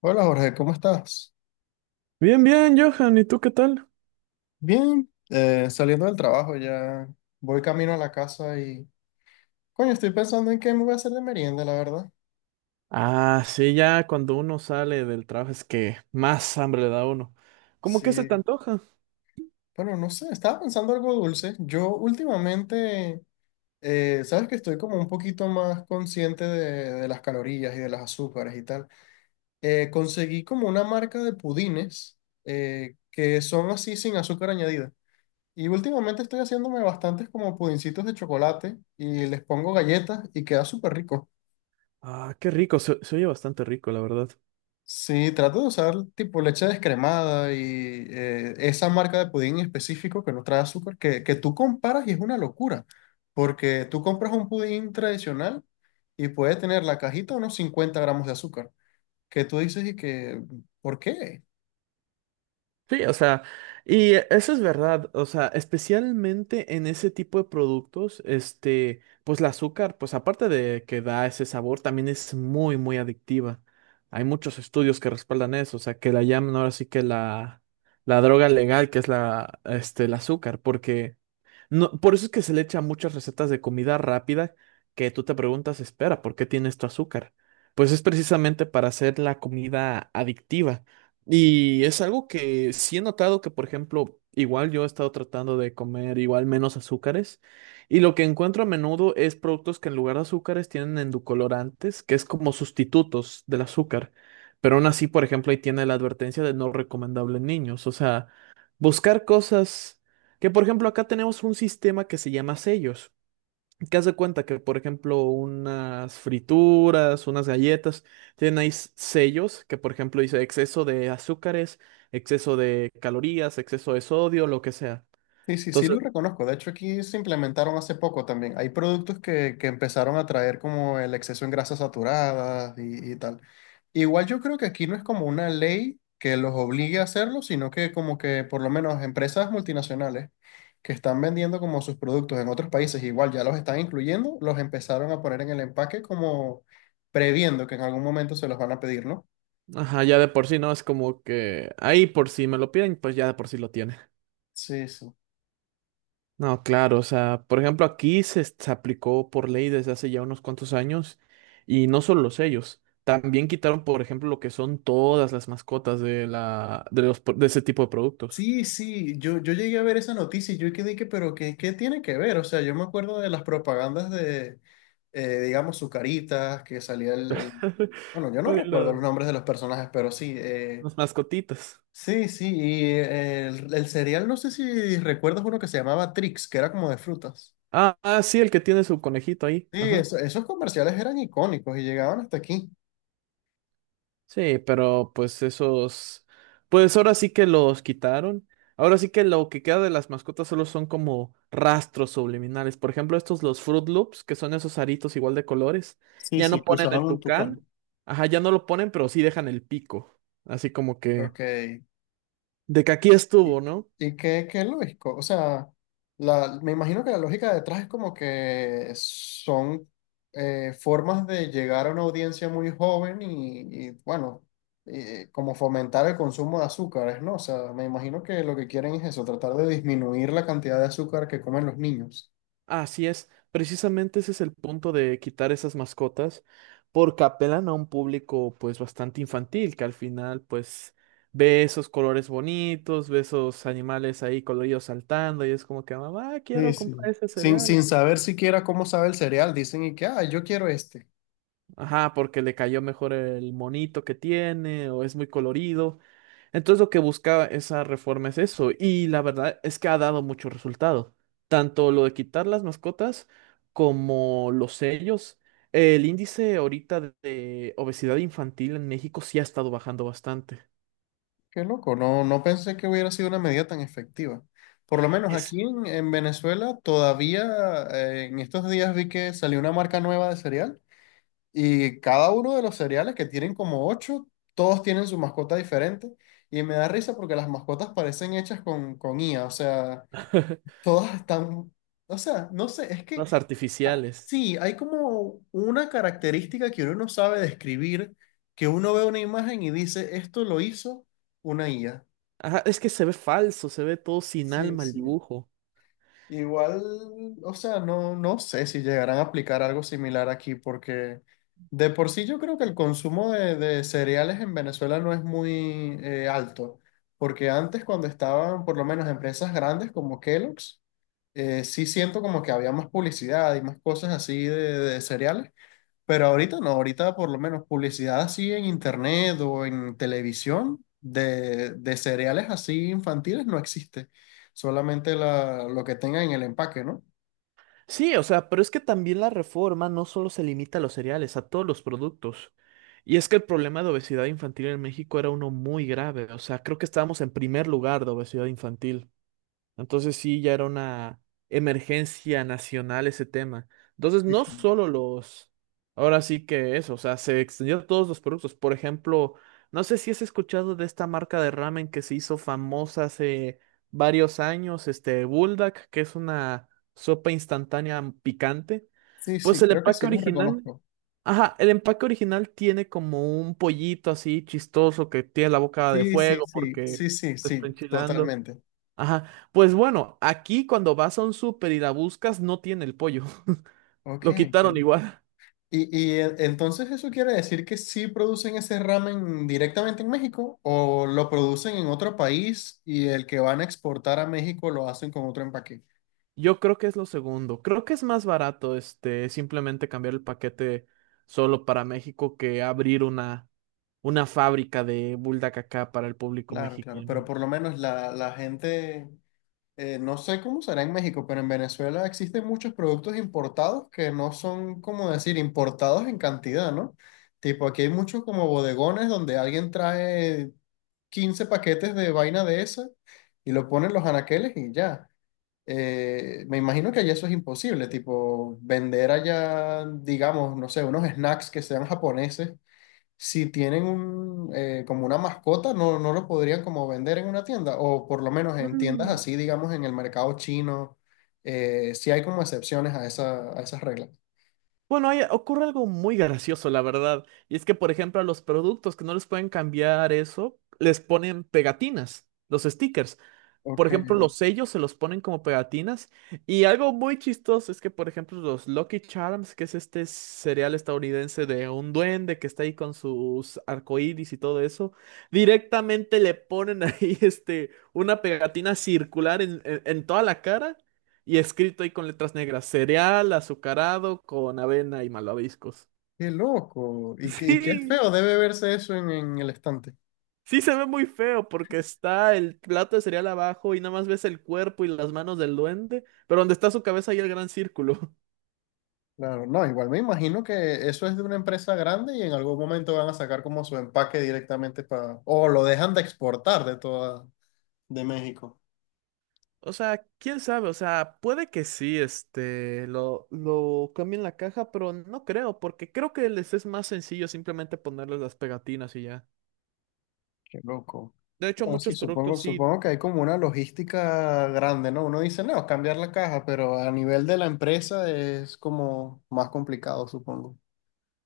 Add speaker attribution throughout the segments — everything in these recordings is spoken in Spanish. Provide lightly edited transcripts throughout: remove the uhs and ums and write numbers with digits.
Speaker 1: Hola Jorge, ¿cómo estás?
Speaker 2: Bien, bien, Johan, ¿y tú qué tal?
Speaker 1: Bien, saliendo del trabajo ya voy camino a la casa y coño, estoy pensando en qué me voy a hacer de merienda, la verdad.
Speaker 2: Ah, sí, ya cuando uno sale del trabajo es que más hambre le da a uno. ¿Cómo que se te
Speaker 1: Sí,
Speaker 2: antoja?
Speaker 1: bueno, no sé, estaba pensando algo dulce. Yo últimamente, sabes que estoy como un poquito más consciente de las calorías y de las azúcares y tal. Conseguí como una marca de pudines que son así sin azúcar añadida. Y últimamente estoy haciéndome bastantes como pudincitos de chocolate y les pongo galletas y queda súper rico.
Speaker 2: Ah, qué rico, se oye bastante rico, la verdad.
Speaker 1: Sí, trato de usar tipo leche descremada y esa marca de pudín en específico que no trae azúcar, que tú comparas y es una locura, porque tú compras un pudín tradicional y puede tener la cajita unos 50 gramos de azúcar, que tú dices y que, ¿por qué?
Speaker 2: Sí, o sea, y eso es verdad, o sea, especialmente en ese tipo de productos, pues el azúcar, pues aparte de que da ese sabor, también es muy, muy adictiva. Hay muchos estudios que respaldan eso, o sea, que la llaman ahora sí que la droga legal, que es el azúcar, porque... No, por eso es que se le echan muchas recetas de comida rápida que tú te preguntas, espera, ¿por qué tiene esto azúcar? Pues es precisamente para hacer la comida adictiva. Y es algo que sí he notado que, por ejemplo, igual yo he estado tratando de comer igual menos azúcares. Y lo que encuentro a menudo es productos que en lugar de azúcares tienen endocolorantes, que es como sustitutos del azúcar. Pero aún así, por ejemplo, ahí tiene la advertencia de no recomendable en niños. O sea, buscar cosas. Que por ejemplo acá tenemos un sistema que se llama sellos, que hace cuenta que por ejemplo unas frituras, unas galletas, tienen ahí sellos que por ejemplo dice exceso de azúcares, exceso de calorías, exceso de sodio, lo que sea.
Speaker 1: Sí, sí, sí lo
Speaker 2: Entonces,
Speaker 1: reconozco. De hecho, aquí se implementaron hace poco también. Hay productos que empezaron a traer como el exceso en grasas saturadas y tal. Igual yo creo que aquí no es como una ley que los obligue a hacerlo, sino que como que por lo menos empresas multinacionales que están vendiendo como sus productos en otros países, igual ya los están incluyendo, los empezaron a poner en el empaque como previendo que en algún momento se los van a pedir, ¿no?
Speaker 2: ajá, ya de por sí no es como que ahí por si me lo piden, pues ya de por sí lo tiene.
Speaker 1: Sí, sí.
Speaker 2: No, claro, o sea, por ejemplo, aquí se aplicó por ley desde hace ya unos cuantos años y no solo los sellos, también quitaron, por ejemplo, lo que son todas las mascotas de la, de los, pro- de ese tipo de productos.
Speaker 1: Sí, sí, yo llegué a ver esa noticia y yo quedé que, pero ¿qué, qué tiene que ver? O sea, yo me acuerdo de las propagandas de, digamos, Zucaritas, que salía bueno, yo no
Speaker 2: Ay,
Speaker 1: recuerdo los nombres de los personajes, pero sí.
Speaker 2: las mascotitas.
Speaker 1: Sí, sí, y el cereal, no sé si recuerdas uno que se llamaba Trix, que era como de frutas.
Speaker 2: Ah, ah, sí, el que tiene su conejito ahí.
Speaker 1: Sí,
Speaker 2: Ajá.
Speaker 1: eso- esos comerciales eran icónicos y llegaban hasta aquí.
Speaker 2: Sí, pero pues esos, pues ahora sí que los quitaron. Ahora sí que lo que queda de las mascotas solo son como rastros subliminales. Por ejemplo, estos los Fruit Loops, que son esos aritos igual de colores,
Speaker 1: Sí,
Speaker 2: ya
Speaker 1: sí,
Speaker 2: no
Speaker 1: que
Speaker 2: ponen
Speaker 1: usaban
Speaker 2: el
Speaker 1: un
Speaker 2: tucán.
Speaker 1: tucán.
Speaker 2: Ajá, ya no lo ponen, pero sí dejan el pico. Así como que
Speaker 1: Ok.
Speaker 2: de que aquí
Speaker 1: ¿Y,
Speaker 2: estuvo, ¿no?
Speaker 1: y qué, qué lógico? O sea, la, me imagino que la lógica detrás es como que son formas de llegar a una audiencia muy joven y, bueno, como fomentar el consumo de azúcares, ¿no? O sea, me imagino que lo que quieren es eso, tratar de disminuir la cantidad de azúcar que comen los niños.
Speaker 2: Así es, precisamente ese es el punto de quitar esas mascotas, porque apelan a un público pues bastante infantil, que al final pues ve esos colores bonitos, ve esos animales ahí coloridos saltando y es como que mamá,
Speaker 1: Sí,
Speaker 2: quiero comprar
Speaker 1: sí.
Speaker 2: ese
Speaker 1: Sin
Speaker 2: cereal.
Speaker 1: saber siquiera cómo sabe el cereal, dicen y que, ah, yo quiero este.
Speaker 2: Ajá, porque le cayó mejor el monito que tiene o es muy colorido. Entonces lo que buscaba esa reforma es eso, y la verdad es que ha dado mucho resultado. Tanto lo de quitar las mascotas como los sellos. El índice ahorita de obesidad infantil en México sí ha estado bajando bastante.
Speaker 1: Qué loco, no, no pensé que hubiera sido una medida tan efectiva. Por lo menos
Speaker 2: Es
Speaker 1: aquí en Venezuela todavía en estos días vi que salió una marca nueva de cereal y cada uno de los cereales que tienen como 8, todos tienen su mascota diferente y me da risa porque las mascotas parecen hechas con IA, o sea, todas están, o sea, no sé, es que
Speaker 2: las artificiales.
Speaker 1: sí, hay como una característica que uno no sabe describir, que uno ve una imagen y dice, esto lo hizo una IA.
Speaker 2: Ajá, es que se ve falso, se ve todo sin
Speaker 1: Sí,
Speaker 2: alma el
Speaker 1: sí.
Speaker 2: dibujo.
Speaker 1: Igual, o sea, no, no sé si llegarán a aplicar algo similar aquí, porque de por sí yo creo que el consumo de cereales en Venezuela no es muy alto, porque antes cuando estaban por lo menos empresas grandes como Kellogg's, sí siento como que había más publicidad y más cosas así de cereales, pero ahorita no, ahorita por lo menos publicidad así en internet o en televisión de cereales así infantiles no existe. Solamente la, lo que tenga en el empaque, ¿no?
Speaker 2: Sí, o sea, pero es que también la reforma no solo se limita a los cereales, a todos los productos. Y es que el problema de obesidad infantil en México era uno muy grave. O sea, creo que estábamos en primer lugar de obesidad infantil. Entonces sí, ya era una emergencia nacional ese tema. Entonces
Speaker 1: Sí,
Speaker 2: no
Speaker 1: claro.
Speaker 2: solo los, ahora sí que eso, o sea, se extendió a todos los productos. Por ejemplo, no sé si has escuchado de esta marca de ramen que se hizo famosa hace varios años, este Buldak, que es una sopa instantánea picante.
Speaker 1: Sí,
Speaker 2: Pues
Speaker 1: sí,
Speaker 2: el
Speaker 1: creo que
Speaker 2: empaque
Speaker 1: sí los
Speaker 2: original,
Speaker 1: reconozco.
Speaker 2: ajá, el empaque original tiene como un pollito así chistoso que tiene la boca de
Speaker 1: Sí, sí,
Speaker 2: fuego
Speaker 1: sí, sí,
Speaker 2: porque
Speaker 1: sí,
Speaker 2: te está
Speaker 1: sí,
Speaker 2: enchilando.
Speaker 1: totalmente.
Speaker 2: Ajá. Pues bueno, aquí cuando vas a un súper y la buscas, no tiene el pollo.
Speaker 1: Ok.
Speaker 2: Lo
Speaker 1: Que-
Speaker 2: quitaron igual.
Speaker 1: y e- entonces eso quiere decir que sí producen ese ramen directamente en México o lo producen en otro país y el que van a exportar a México lo hacen con otro empaque.
Speaker 2: Yo creo que es lo segundo. Creo que es más barato, simplemente cambiar el paquete solo para México que abrir una fábrica de bulldacacá acá para el público
Speaker 1: Claro, claro, pero
Speaker 2: mexicano.
Speaker 1: por lo menos la gente, no sé cómo será en México, pero en Venezuela existen muchos productos importados que no son, como decir, importados en cantidad, ¿no? Tipo, aquí hay muchos como bodegones donde alguien trae 15 paquetes de vaina de esa y lo ponen los anaqueles y ya. Me imagino que allá eso es imposible, tipo, vender allá, digamos, no sé, unos snacks que sean japoneses si tienen un, como una mascota, no, no lo podrían como vender en una tienda, o por lo menos en tiendas
Speaker 2: Mm.
Speaker 1: así, digamos, en el mercado chino, sí hay como excepciones a esa, a esas reglas.
Speaker 2: Bueno, ahí ocurre algo muy gracioso, la verdad. Y es que, por ejemplo, a los productos que no les pueden cambiar eso, les ponen pegatinas, los stickers. Por
Speaker 1: Ok,
Speaker 2: ejemplo, los sellos se los ponen como pegatinas. Y algo muy chistoso es que, por ejemplo, los Lucky Charms, que es este cereal estadounidense de un duende que está ahí con sus arcoíris y todo eso, directamente le ponen ahí una pegatina circular en, en toda la cara y escrito ahí con letras negras, cereal azucarado con avena y malvaviscos.
Speaker 1: qué loco. Y qué
Speaker 2: Sí.
Speaker 1: feo debe verse eso en el estante.
Speaker 2: Sí se ve muy feo porque está el plato de cereal abajo y nada más ves el cuerpo y las manos del duende, pero donde está su cabeza hay el gran círculo.
Speaker 1: Claro, no, igual me imagino que eso es de una empresa grande y en algún momento van a sacar como su empaque directamente para, o lo dejan de exportar de toda, de México.
Speaker 2: O sea, quién sabe, o sea, puede que sí, lo cambien la caja, pero no creo, porque creo que les es más sencillo simplemente ponerles las pegatinas y ya.
Speaker 1: Qué loco.
Speaker 2: De hecho,
Speaker 1: Bueno, sí,
Speaker 2: muchos
Speaker 1: supongo,
Speaker 2: productos sí.
Speaker 1: supongo que hay como una logística grande, ¿no? Uno dice, no, es cambiar la caja, pero a nivel de la empresa es como más complicado, supongo.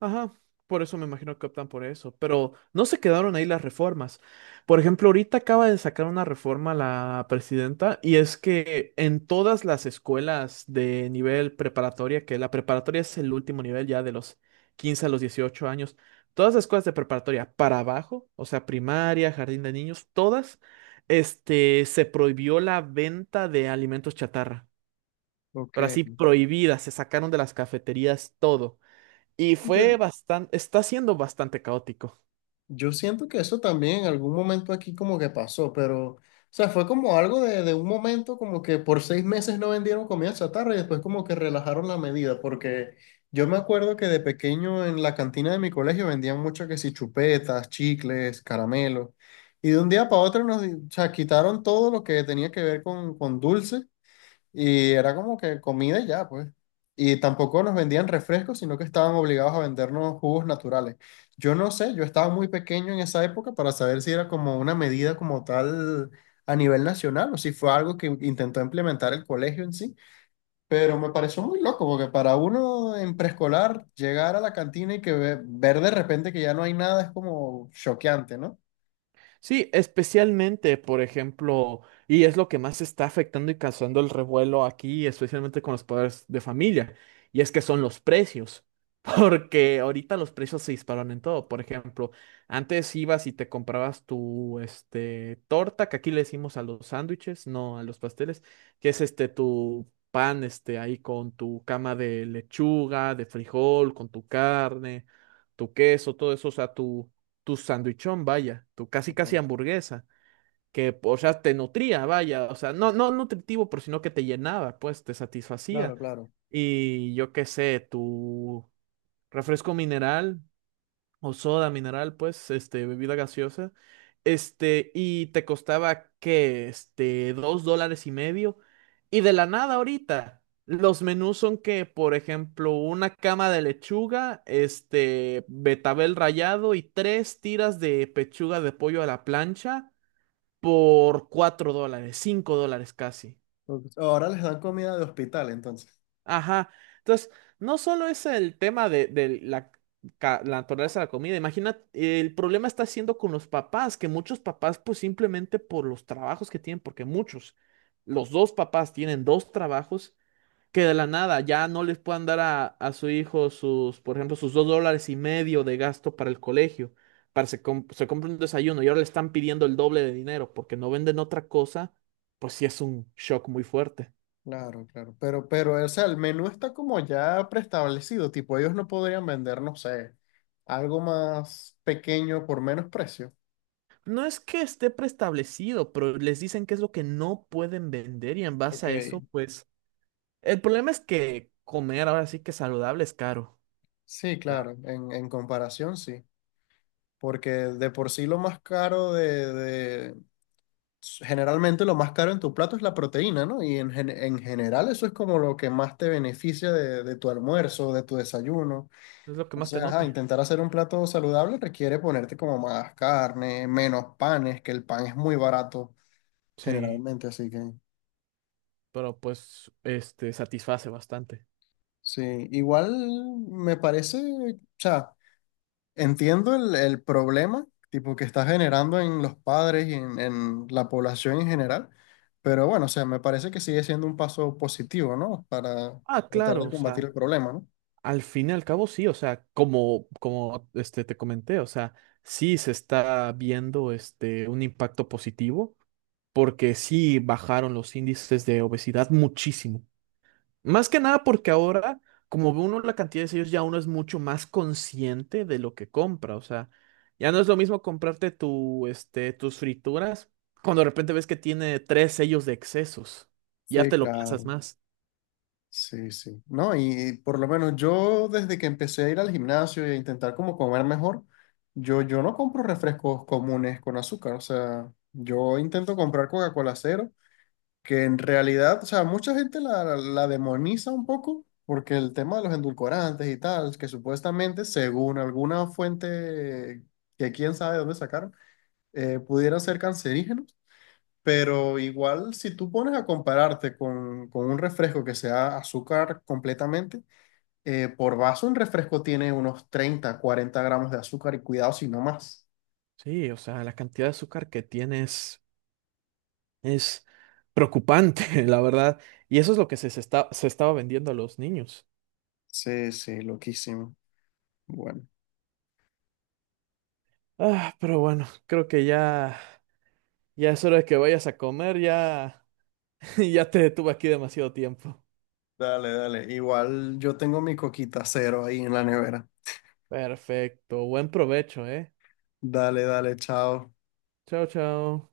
Speaker 2: Ajá, por eso me imagino que optan por eso, pero no se quedaron ahí las reformas. Por ejemplo, ahorita acaba de sacar una reforma la presidenta y es que en todas las escuelas de nivel preparatoria, que la preparatoria es el último nivel ya de los 15 a los 18 años, todas las escuelas de preparatoria para abajo, o sea, primaria, jardín de niños, todas, se prohibió la venta de alimentos chatarra,
Speaker 1: Ok.
Speaker 2: pero así prohibida, se sacaron de las cafeterías todo. Y
Speaker 1: Yo,
Speaker 2: fue bastante, está siendo bastante caótico.
Speaker 1: Yo siento que eso también en algún momento aquí como que pasó, pero, o sea, fue como algo de un momento como que por 6 meses no vendieron comida chatarra y después como que relajaron la medida, porque yo me acuerdo que de pequeño en la cantina de mi colegio vendían mucho que si chupetas, chicles, caramelos, y de un día para otro nos di- o sea, quitaron todo lo que tenía que ver con dulce. Y era como que comida y ya, pues. Y tampoco nos vendían refrescos, sino que estaban obligados a vendernos jugos naturales. Yo no sé, yo estaba muy pequeño en esa época para saber si era como una medida como tal a nivel nacional o si fue algo que intentó implementar el colegio en sí. Pero me pareció muy loco, porque para uno en preescolar llegar a la cantina y que ve- ver de repente que ya no hay nada es como choqueante, ¿no?
Speaker 2: Sí, especialmente, por ejemplo, y es lo que más está afectando y causando el revuelo aquí, especialmente con los padres de familia, y es que son los precios, porque ahorita los precios se dispararon en todo. Por ejemplo, antes ibas y te comprabas tu torta, que aquí le decimos a los sándwiches, no a los pasteles, que es este tu pan ahí con tu cama de lechuga, de frijol, con tu carne, tu queso, todo eso, o sea, tu sandwichón, vaya, tu casi casi
Speaker 1: Ujú.
Speaker 2: hamburguesa, que, o sea, te nutría, vaya, o sea, no, no nutritivo, pero sino que te llenaba, pues, te satisfacía.
Speaker 1: Claro, claro.
Speaker 2: Y yo qué sé, tu refresco mineral, o soda mineral, pues, bebida gaseosa, y te costaba, ¿qué? $2.50, y de la nada ahorita, los menús son que, por ejemplo, una cama de lechuga, betabel rallado y tres tiras de pechuga de pollo a la plancha por $4, $5 casi.
Speaker 1: Porque ahora les dan comida de hospital, entonces.
Speaker 2: Ajá. Entonces, no solo es el tema de la naturaleza de la comida. Imagina, el problema está siendo con los papás, que muchos papás, pues simplemente por los trabajos que tienen, porque muchos, los dos papás tienen dos trabajos, que de la nada ya no les puedan dar a su hijo sus, por ejemplo, sus $2.50 de gasto para el colegio, para se compre un desayuno y ahora le están pidiendo el doble de dinero porque no venden otra cosa, pues sí es un shock muy fuerte.
Speaker 1: Claro, claro. Pero, o sea, el menú está como ya preestablecido. Tipo, ellos no podrían vender, no sé, algo más pequeño por menos precio.
Speaker 2: No es que esté preestablecido, pero les dicen qué es lo que no pueden vender y en
Speaker 1: Ok,
Speaker 2: base a eso, pues el problema es que comer ahora sí que saludable es caro.
Speaker 1: sí,
Speaker 2: O
Speaker 1: claro,
Speaker 2: sea,
Speaker 1: en comparación sí, porque de por sí lo más caro de- generalmente lo más caro en tu plato es la proteína, ¿no? Y en, gen- en general eso es como lo que más te beneficia de tu almuerzo, de tu desayuno.
Speaker 2: es lo que más te
Speaker 1: Entonces, ajá,
Speaker 2: nutre.
Speaker 1: intentar hacer un plato saludable requiere ponerte como más carne, menos panes, que el pan es muy barato.
Speaker 2: Sí,
Speaker 1: Generalmente, así que
Speaker 2: pero pues este satisface bastante.
Speaker 1: sí, igual me parece, o sea, entiendo el problema, tipo, que está generando en los padres y en la población en general, pero bueno, o sea, me parece que sigue siendo un paso positivo, ¿no? Para
Speaker 2: Ah,
Speaker 1: tratar
Speaker 2: claro,
Speaker 1: de
Speaker 2: o
Speaker 1: combatir
Speaker 2: sea,
Speaker 1: el problema, ¿no?
Speaker 2: al fin y al cabo sí, o sea, como te comenté, o sea, sí se está viendo un impacto positivo porque sí bajaron los índices de obesidad muchísimo. Más que nada porque ahora, como ve uno la cantidad de sellos, ya uno es mucho más consciente de lo que compra. O sea, ya no es lo mismo comprarte tu, tus frituras cuando de repente ves que tiene tres sellos de excesos. Ya
Speaker 1: Sí,
Speaker 2: te lo piensas
Speaker 1: claro.
Speaker 2: más.
Speaker 1: Sí, sí. No, y por lo menos yo desde que empecé a ir al gimnasio y a intentar como comer mejor, yo no compro refrescos comunes con azúcar, o sea, yo intento comprar Coca-Cola cero que en realidad, o sea, mucha gente la, la demoniza un poco porque el tema de los endulcorantes y tal, que supuestamente, según alguna fuente que quién sabe dónde sacaron, pudieran ser cancerígenos, pero igual si tú pones a compararte con un refresco que sea azúcar completamente, por vaso un refresco tiene unos 30 40 gramos de azúcar y cuidado si no más.
Speaker 2: Sí, o sea, la cantidad de azúcar que tienes es preocupante, la verdad. Y eso es lo que se estaba vendiendo a los niños.
Speaker 1: Sí, sí, loquísimo. Bueno.
Speaker 2: Ah, pero bueno, creo que ya es hora de que vayas a comer. Ya, ya te detuve aquí demasiado tiempo.
Speaker 1: Dale, dale. Igual yo tengo mi coquita cero ahí en la nevera.
Speaker 2: Perfecto, buen provecho, ¿eh?
Speaker 1: Dale, dale, chao.
Speaker 2: Chao, chao.